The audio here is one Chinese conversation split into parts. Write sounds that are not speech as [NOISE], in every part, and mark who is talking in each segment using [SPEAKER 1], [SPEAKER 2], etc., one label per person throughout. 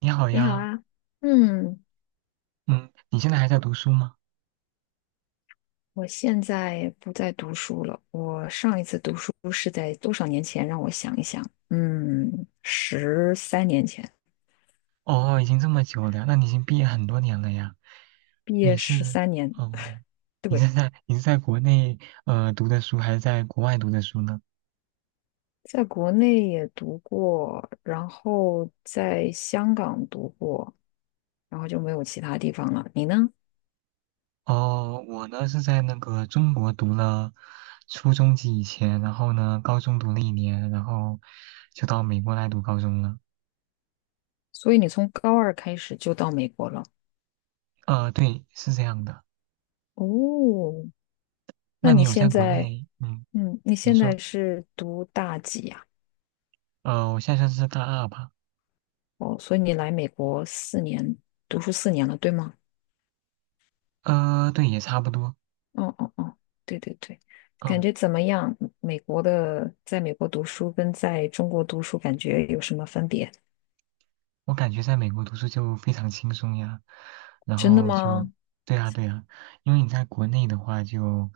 [SPEAKER 1] 你好
[SPEAKER 2] 你好
[SPEAKER 1] 呀，
[SPEAKER 2] 啊，嗯，
[SPEAKER 1] 嗯，你现在还在读书吗？
[SPEAKER 2] 我现在不再读书了。我上一次读书是在多少年前？让我想一想，嗯，十三年前，
[SPEAKER 1] 哦，已经这么久了，那你已经毕业很多年了呀。
[SPEAKER 2] 毕业
[SPEAKER 1] 你
[SPEAKER 2] 十
[SPEAKER 1] 是，
[SPEAKER 2] 三年，
[SPEAKER 1] 嗯，你
[SPEAKER 2] 对，
[SPEAKER 1] 是在你是在国内读的书，还是在国外读的书呢？
[SPEAKER 2] 在国内也读过，然后在香港读过，然后就没有其他地方了。你呢？
[SPEAKER 1] 哦，我呢是在那个中国读了初中及以前，然后呢高中读了一年，然后就到美国来读高中了。
[SPEAKER 2] 所以你从高二开始就到美国了。
[SPEAKER 1] 对，是这样的。
[SPEAKER 2] 哦，
[SPEAKER 1] 那
[SPEAKER 2] 那
[SPEAKER 1] 你
[SPEAKER 2] 你
[SPEAKER 1] 有在
[SPEAKER 2] 现
[SPEAKER 1] 国
[SPEAKER 2] 在，
[SPEAKER 1] 内，
[SPEAKER 2] 嗯，你
[SPEAKER 1] 你
[SPEAKER 2] 现
[SPEAKER 1] 说，
[SPEAKER 2] 在是读大几呀？
[SPEAKER 1] 我现在算是大二吧？
[SPEAKER 2] 哦，所以你来美国四年，读书四年了，对吗？
[SPEAKER 1] 对，也差不多。
[SPEAKER 2] 哦哦哦，对对对，感
[SPEAKER 1] 嗯。
[SPEAKER 2] 觉怎么样？美国的，在美国读书跟在中国读书感觉有什么分别？
[SPEAKER 1] 我感觉在美国读书就非常轻松呀，然
[SPEAKER 2] 真的
[SPEAKER 1] 后就，
[SPEAKER 2] 吗？
[SPEAKER 1] 对呀，对呀，因为你在国内的话就，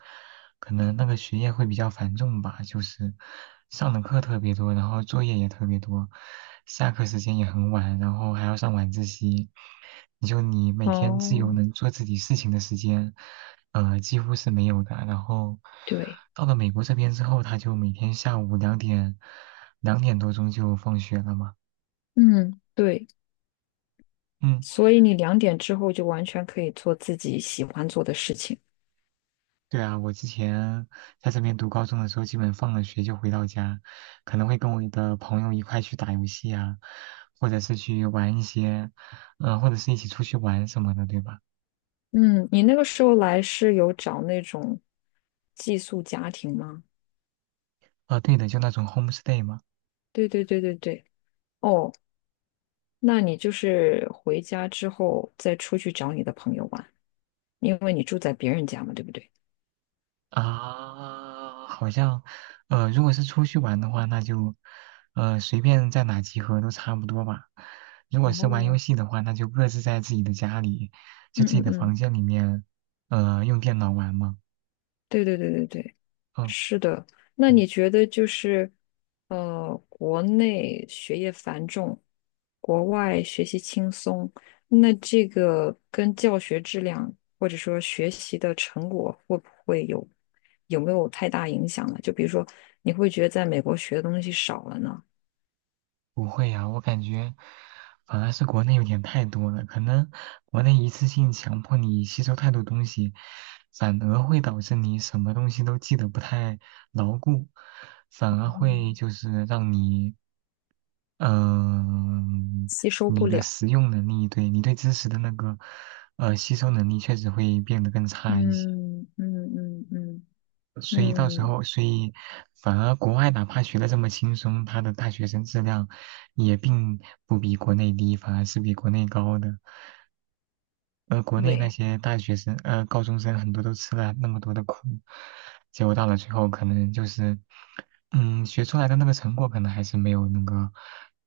[SPEAKER 1] 可能那个学业会比较繁重吧，就是上的课特别多，然后作业也特别多，下课时间也很晚，然后还要上晚自习，你每天自
[SPEAKER 2] 哦，
[SPEAKER 1] 由能做自己事情的时间，几乎是没有的。然后
[SPEAKER 2] 对，
[SPEAKER 1] 到了美国这边之后，他就每天下午两点，2点多钟就放学了嘛。
[SPEAKER 2] 嗯，对，
[SPEAKER 1] 嗯，
[SPEAKER 2] 所以你2点之后就完全可以做自己喜欢做的事情。
[SPEAKER 1] 对啊，我之前在这边读高中的时候，基本放了学就回到家，可能会跟我的朋友一块去打游戏啊，或者是去玩一些，或者是一起出去玩什么的，对吧？
[SPEAKER 2] 嗯，你那个时候来是有找那种寄宿家庭吗？
[SPEAKER 1] 啊，对的，就那种 homestay 嘛。
[SPEAKER 2] 对对对对对。哦，那你就是回家之后再出去找你的朋友玩，因为你住在别人家嘛，对不对？
[SPEAKER 1] 啊，好像，如果是出去玩的话，那就，随便在哪集合都差不多吧。如果是玩游
[SPEAKER 2] 哦，
[SPEAKER 1] 戏的话，那就各自在自己的家里，就
[SPEAKER 2] 嗯
[SPEAKER 1] 自己
[SPEAKER 2] 嗯
[SPEAKER 1] 的
[SPEAKER 2] 嗯，
[SPEAKER 1] 房间里面，用电脑玩嘛。
[SPEAKER 2] 对对对对对，
[SPEAKER 1] 嗯。
[SPEAKER 2] 是的。那
[SPEAKER 1] 对，
[SPEAKER 2] 你觉得就是，国内学业繁重，国外学习轻松，那这个跟教学质量或者说学习的成果会不会有没有太大影响呢？就比如说，你会觉得在美国学的东西少了呢，
[SPEAKER 1] 不会呀，我感觉反而是国内有点太多了，可能国内一次性强迫你吸收太多东西，反而会导致你什么东西都记得不太牢固，反而会就是让你，嗯、
[SPEAKER 2] 吸收不
[SPEAKER 1] 你的
[SPEAKER 2] 了。
[SPEAKER 1] 实用能力，对你对知识的那个，吸收能力确实会变得更差一些。
[SPEAKER 2] 嗯嗯嗯嗯
[SPEAKER 1] 所以到时
[SPEAKER 2] 嗯，
[SPEAKER 1] 候，所以反而国外哪怕学的这么轻松，他的大学生质量也并不比国内低，反而是比国内高的。而国内那
[SPEAKER 2] 对，
[SPEAKER 1] 些大学生，高中生很多都吃了那么多的苦，结果到了最后，可能就是，学出来的那个成果可能还是没有那个，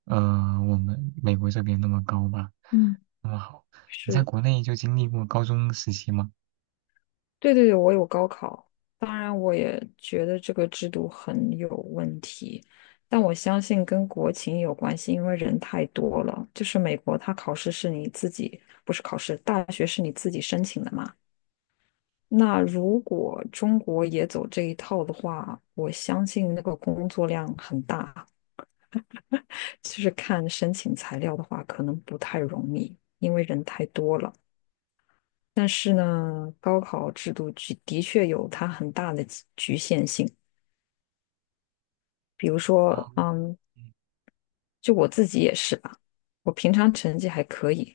[SPEAKER 1] 呃，我们美国这边那么高吧，
[SPEAKER 2] 嗯，
[SPEAKER 1] 那么好。你在
[SPEAKER 2] 是，
[SPEAKER 1] 国内就经历过高中时期吗？
[SPEAKER 2] 对对对，我有高考，当然我也觉得这个制度很有问题，但我相信跟国情有关系，因为人太多了。就是美国，它考试是你自己，不是考试，大学是你自己申请的嘛。那如果中国也走这一套的话，我相信那个工作量很大，其实看申请材料的话，可能不太容易，因为人太多了。但是呢，高考制度的确有它很大的局限性。比如
[SPEAKER 1] 啊，
[SPEAKER 2] 说，嗯，
[SPEAKER 1] 嗯
[SPEAKER 2] 就我自己也是吧，我平常成绩还可以，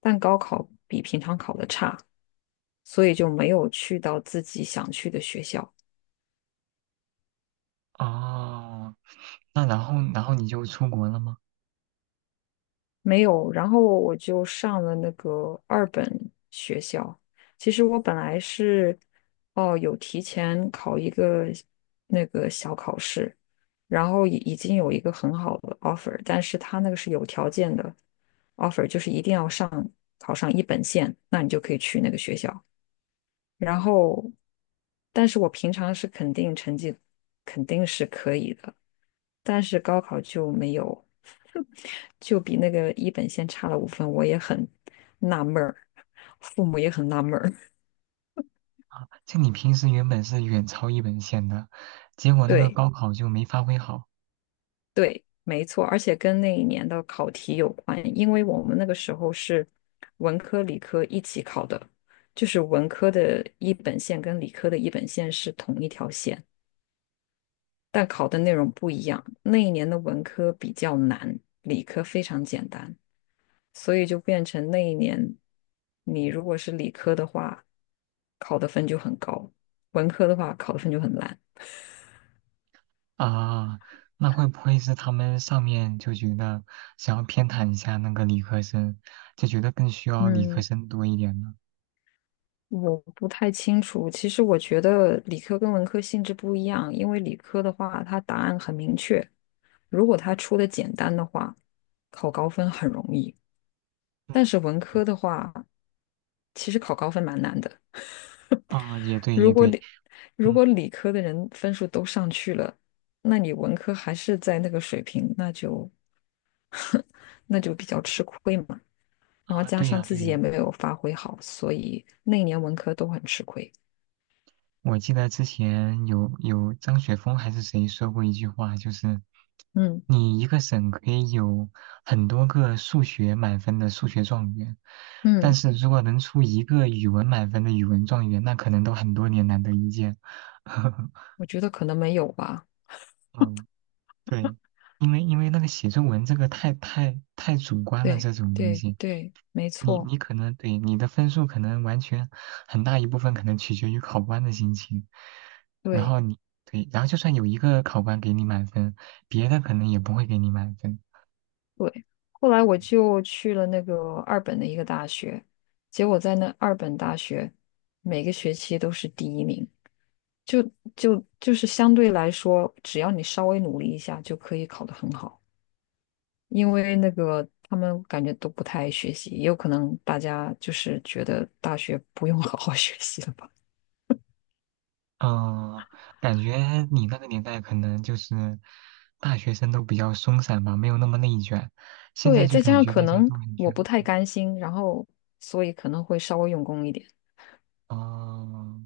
[SPEAKER 2] 但高考比平常考的差，所以就没有去到自己想去的学校。
[SPEAKER 1] 哦，那然后你就出国了吗？
[SPEAKER 2] 没有，然后我就上了那个二本学校。其实我本来是，哦，有提前考一个那个小考试，然后已经有一个很好的 offer，但是他那个是有条件的 offer，就是一定要上考上一本线，那你就可以去那个学校。然后，但是我平常是肯定成绩肯定是可以的，但是高考就没有，[LAUGHS] 就比那个一本线差了5分，我也很纳闷儿，父母也很纳闷儿。[LAUGHS]
[SPEAKER 1] 啊，就你平时原本是远超一本线的，结果那个
[SPEAKER 2] 对
[SPEAKER 1] 高考就没发挥好
[SPEAKER 2] 对，没错，而且跟那一年的考题有关，因为我们那个时候是文科理科一起考的，就是文科的一本线跟理科的一本线是同一条线。但考的内容不一样。那一年的文科比较难，理科非常简单，所以就变成那一年你如果是理科的话，考的分就很高；文科的话，考的分就很烂。
[SPEAKER 1] 啊。那会不会是他们上面就觉得想要偏袒一下那个理科生，就觉得更需要理科
[SPEAKER 2] 嗯，
[SPEAKER 1] 生多一点呢？
[SPEAKER 2] 我不太清楚。其实我觉得理科跟文科性质不一样，因为理科的话，它答案很明确，如果它出的简单的话，考高分很容易。但是
[SPEAKER 1] 嗯，
[SPEAKER 2] 文科的话，其实考高分蛮难的。
[SPEAKER 1] 啊，也对，
[SPEAKER 2] 如
[SPEAKER 1] 也
[SPEAKER 2] 果
[SPEAKER 1] 对，
[SPEAKER 2] 理如
[SPEAKER 1] 嗯，
[SPEAKER 2] 果理科的人分数都上去了，那你文科还是在那个水平，那就 [LAUGHS] 那就比较吃亏嘛。然后
[SPEAKER 1] 啊，
[SPEAKER 2] 加
[SPEAKER 1] 对
[SPEAKER 2] 上
[SPEAKER 1] 呀，
[SPEAKER 2] 自
[SPEAKER 1] 对
[SPEAKER 2] 己也
[SPEAKER 1] 呀，
[SPEAKER 2] 没有发挥好，所以那一年文科都很吃亏。
[SPEAKER 1] 我记得之前有张雪峰还是谁说过一句话，就是
[SPEAKER 2] 嗯
[SPEAKER 1] 你一个省可以有很多个数学满分的数学状元，但
[SPEAKER 2] 嗯，
[SPEAKER 1] 是如果能出一个语文满分的语文状元，那可能都很多年难得一见。[LAUGHS]
[SPEAKER 2] 我觉得可能没有吧。
[SPEAKER 1] 嗯，对，因为那个写作文这个太太太主观了，
[SPEAKER 2] 对
[SPEAKER 1] 这种东
[SPEAKER 2] 对
[SPEAKER 1] 西，
[SPEAKER 2] 对，没
[SPEAKER 1] 你
[SPEAKER 2] 错，
[SPEAKER 1] 你可能对你的分数可能完全很大一部分可能取决于考官的心情，然
[SPEAKER 2] 对。
[SPEAKER 1] 后你对，然后就算有一个考官给你满分，别的可能也不会给你满分。
[SPEAKER 2] 对，后来我就去了那个二本的一个大学，结果在那二本大学每个学期都是第一名，就就是相对来说，只要你稍微努力一下就可以考得很好，因为那个他们感觉都不太爱学习，也有可能大家就是觉得大学不用 [LAUGHS] 好好学习了吧。
[SPEAKER 1] 嗯，感觉你那个年代可能就是大学生都比较松散吧，没有那么内卷。现在
[SPEAKER 2] 对，
[SPEAKER 1] 就
[SPEAKER 2] 再加
[SPEAKER 1] 感
[SPEAKER 2] 上
[SPEAKER 1] 觉
[SPEAKER 2] 可
[SPEAKER 1] 大家
[SPEAKER 2] 能
[SPEAKER 1] 都很
[SPEAKER 2] 我不
[SPEAKER 1] 卷。
[SPEAKER 2] 太甘心，然后所以可能会稍微用功一点。
[SPEAKER 1] 哦，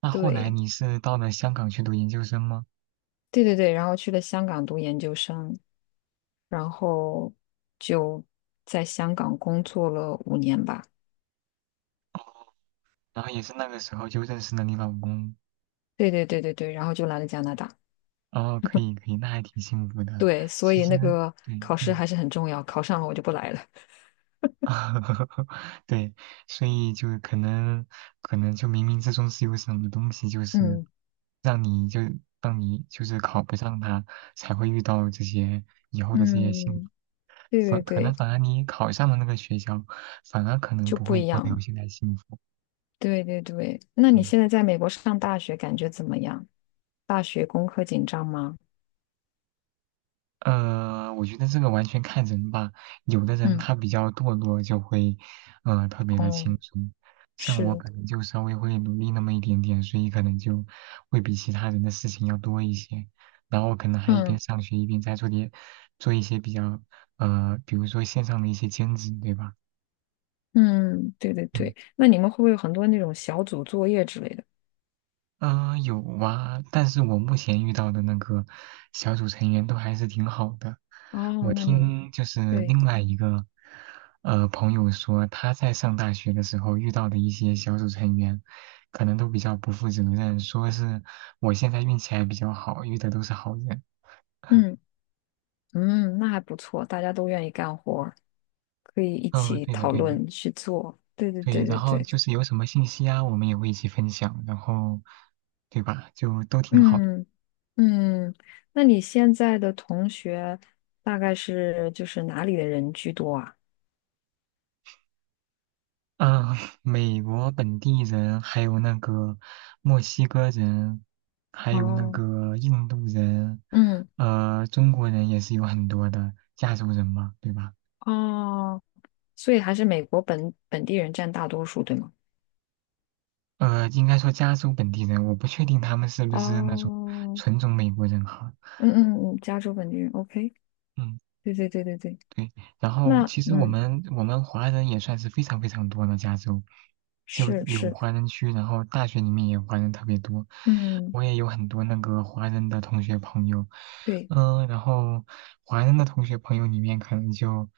[SPEAKER 1] 那后来
[SPEAKER 2] 对，
[SPEAKER 1] 你是到了香港去读研究生吗？
[SPEAKER 2] 对对对，然后去了香港读研究生，然后就在香港工作了5年吧。
[SPEAKER 1] 哦，然后也是那个时候就认识了你老公。
[SPEAKER 2] 对对对对对，然后就来了加拿大。
[SPEAKER 1] 哦，可以可以，那还挺幸福的。
[SPEAKER 2] 对，所
[SPEAKER 1] 其
[SPEAKER 2] 以
[SPEAKER 1] 实，
[SPEAKER 2] 那个
[SPEAKER 1] 对，
[SPEAKER 2] 考试
[SPEAKER 1] 嗯。
[SPEAKER 2] 还是很重要，考上了我就不来了。
[SPEAKER 1] [LAUGHS] 对，所以就可能就冥冥之中是有什么东西，就是
[SPEAKER 2] 嗯
[SPEAKER 1] 让你就让你就是考不上它，才会遇到这些以后的这些幸福。
[SPEAKER 2] 嗯，对对
[SPEAKER 1] 可能
[SPEAKER 2] 对，
[SPEAKER 1] 反而你考上了那个学校，反而可能
[SPEAKER 2] 就
[SPEAKER 1] 不
[SPEAKER 2] 不
[SPEAKER 1] 会
[SPEAKER 2] 一
[SPEAKER 1] 过得有
[SPEAKER 2] 样。
[SPEAKER 1] 现在幸福。
[SPEAKER 2] 对对对，那你
[SPEAKER 1] 嗯。
[SPEAKER 2] 现在在美国上大学感觉怎么样？大学功课紧张吗？
[SPEAKER 1] 我觉得这个完全看人吧。有的人
[SPEAKER 2] 嗯，
[SPEAKER 1] 他比较堕落，就会，特别的
[SPEAKER 2] 哦，
[SPEAKER 1] 轻松。像我
[SPEAKER 2] 是，
[SPEAKER 1] 可能就稍微会努力那么一点点，所以可能就会比其他人的事情要多一些。然后可能还一边
[SPEAKER 2] 嗯
[SPEAKER 1] 上学一边在做点，做一些比较，比如说线上的一些兼职，对吧？
[SPEAKER 2] 嗯，对对
[SPEAKER 1] 嗯。
[SPEAKER 2] 对，那你们会不会有很多那种小组作业之类的？
[SPEAKER 1] 嗯、有啊，但是我目前遇到的那个小组成员都还是挺好的。
[SPEAKER 2] 哦，
[SPEAKER 1] 我
[SPEAKER 2] 那你
[SPEAKER 1] 听就是
[SPEAKER 2] 对，
[SPEAKER 1] 另外一个朋友说，他在上大学的时候遇到的一些小组成员，可能都比较不负责任，说是我现在运气还比较好，遇的都是好人。[LAUGHS]
[SPEAKER 2] 嗯。嗯，那还不错，大家都愿意干活儿，可以一
[SPEAKER 1] 嗯，
[SPEAKER 2] 起
[SPEAKER 1] 对的，
[SPEAKER 2] 讨
[SPEAKER 1] 对的，
[SPEAKER 2] 论去做。对对
[SPEAKER 1] 对。
[SPEAKER 2] 对
[SPEAKER 1] 然
[SPEAKER 2] 对
[SPEAKER 1] 后
[SPEAKER 2] 对，
[SPEAKER 1] 就是有什么信息啊，我们也会一起分享，然后对吧，就都挺好的。
[SPEAKER 2] 嗯嗯，那你现在的同学大概是就是哪里的人居多啊？
[SPEAKER 1] 啊，美国本地人，还有那个墨西哥人，还有那
[SPEAKER 2] 哦，
[SPEAKER 1] 个印度人，
[SPEAKER 2] 嗯
[SPEAKER 1] 中国人也是有很多的，加州人嘛，对吧？
[SPEAKER 2] 哦，所以还是美国本地人占大多数，对吗？
[SPEAKER 1] 应该说加州本地人，我不确定他们是不是那种
[SPEAKER 2] 哦，
[SPEAKER 1] 纯种美国人哈。
[SPEAKER 2] 嗯嗯嗯，加州本地人，OK，
[SPEAKER 1] 嗯。
[SPEAKER 2] 对对对对对，
[SPEAKER 1] 对，然后
[SPEAKER 2] 那
[SPEAKER 1] 其实我
[SPEAKER 2] 嗯
[SPEAKER 1] 们我们华人也算是非常非常多的加州，就
[SPEAKER 2] 是
[SPEAKER 1] 有
[SPEAKER 2] 是，
[SPEAKER 1] 华人区，然后大学里面也华人特别多，
[SPEAKER 2] 嗯
[SPEAKER 1] 我也有很多那个华人的同学朋友，
[SPEAKER 2] 对，
[SPEAKER 1] 然后华人的同学朋友里面可能就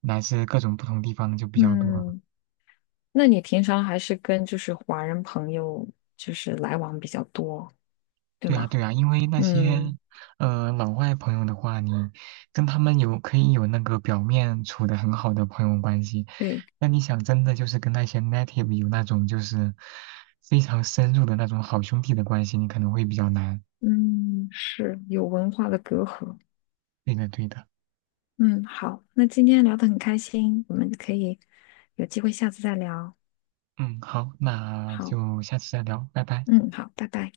[SPEAKER 1] 来自各种不同地方就比较多，
[SPEAKER 2] 嗯。那你平常还是跟就是华人朋友就是来往比较多，对
[SPEAKER 1] 对啊，
[SPEAKER 2] 吗？
[SPEAKER 1] 对啊，因为那些
[SPEAKER 2] 嗯，
[SPEAKER 1] 老外朋友的话，你跟他们可以有那个表面处的很好的朋友关系，
[SPEAKER 2] 对，
[SPEAKER 1] 那你想真的就是跟那些 native 有那种就是非常深入的那种好兄弟的关系，你可能会比较难。
[SPEAKER 2] 嗯，是有文化的隔阂。
[SPEAKER 1] 对的，对的。
[SPEAKER 2] 嗯，好，那今天聊得很开心，我们可以有机会下次再聊。
[SPEAKER 1] 嗯，好，那
[SPEAKER 2] 好，
[SPEAKER 1] 就下次再聊，拜拜。
[SPEAKER 2] 嗯，好，拜拜。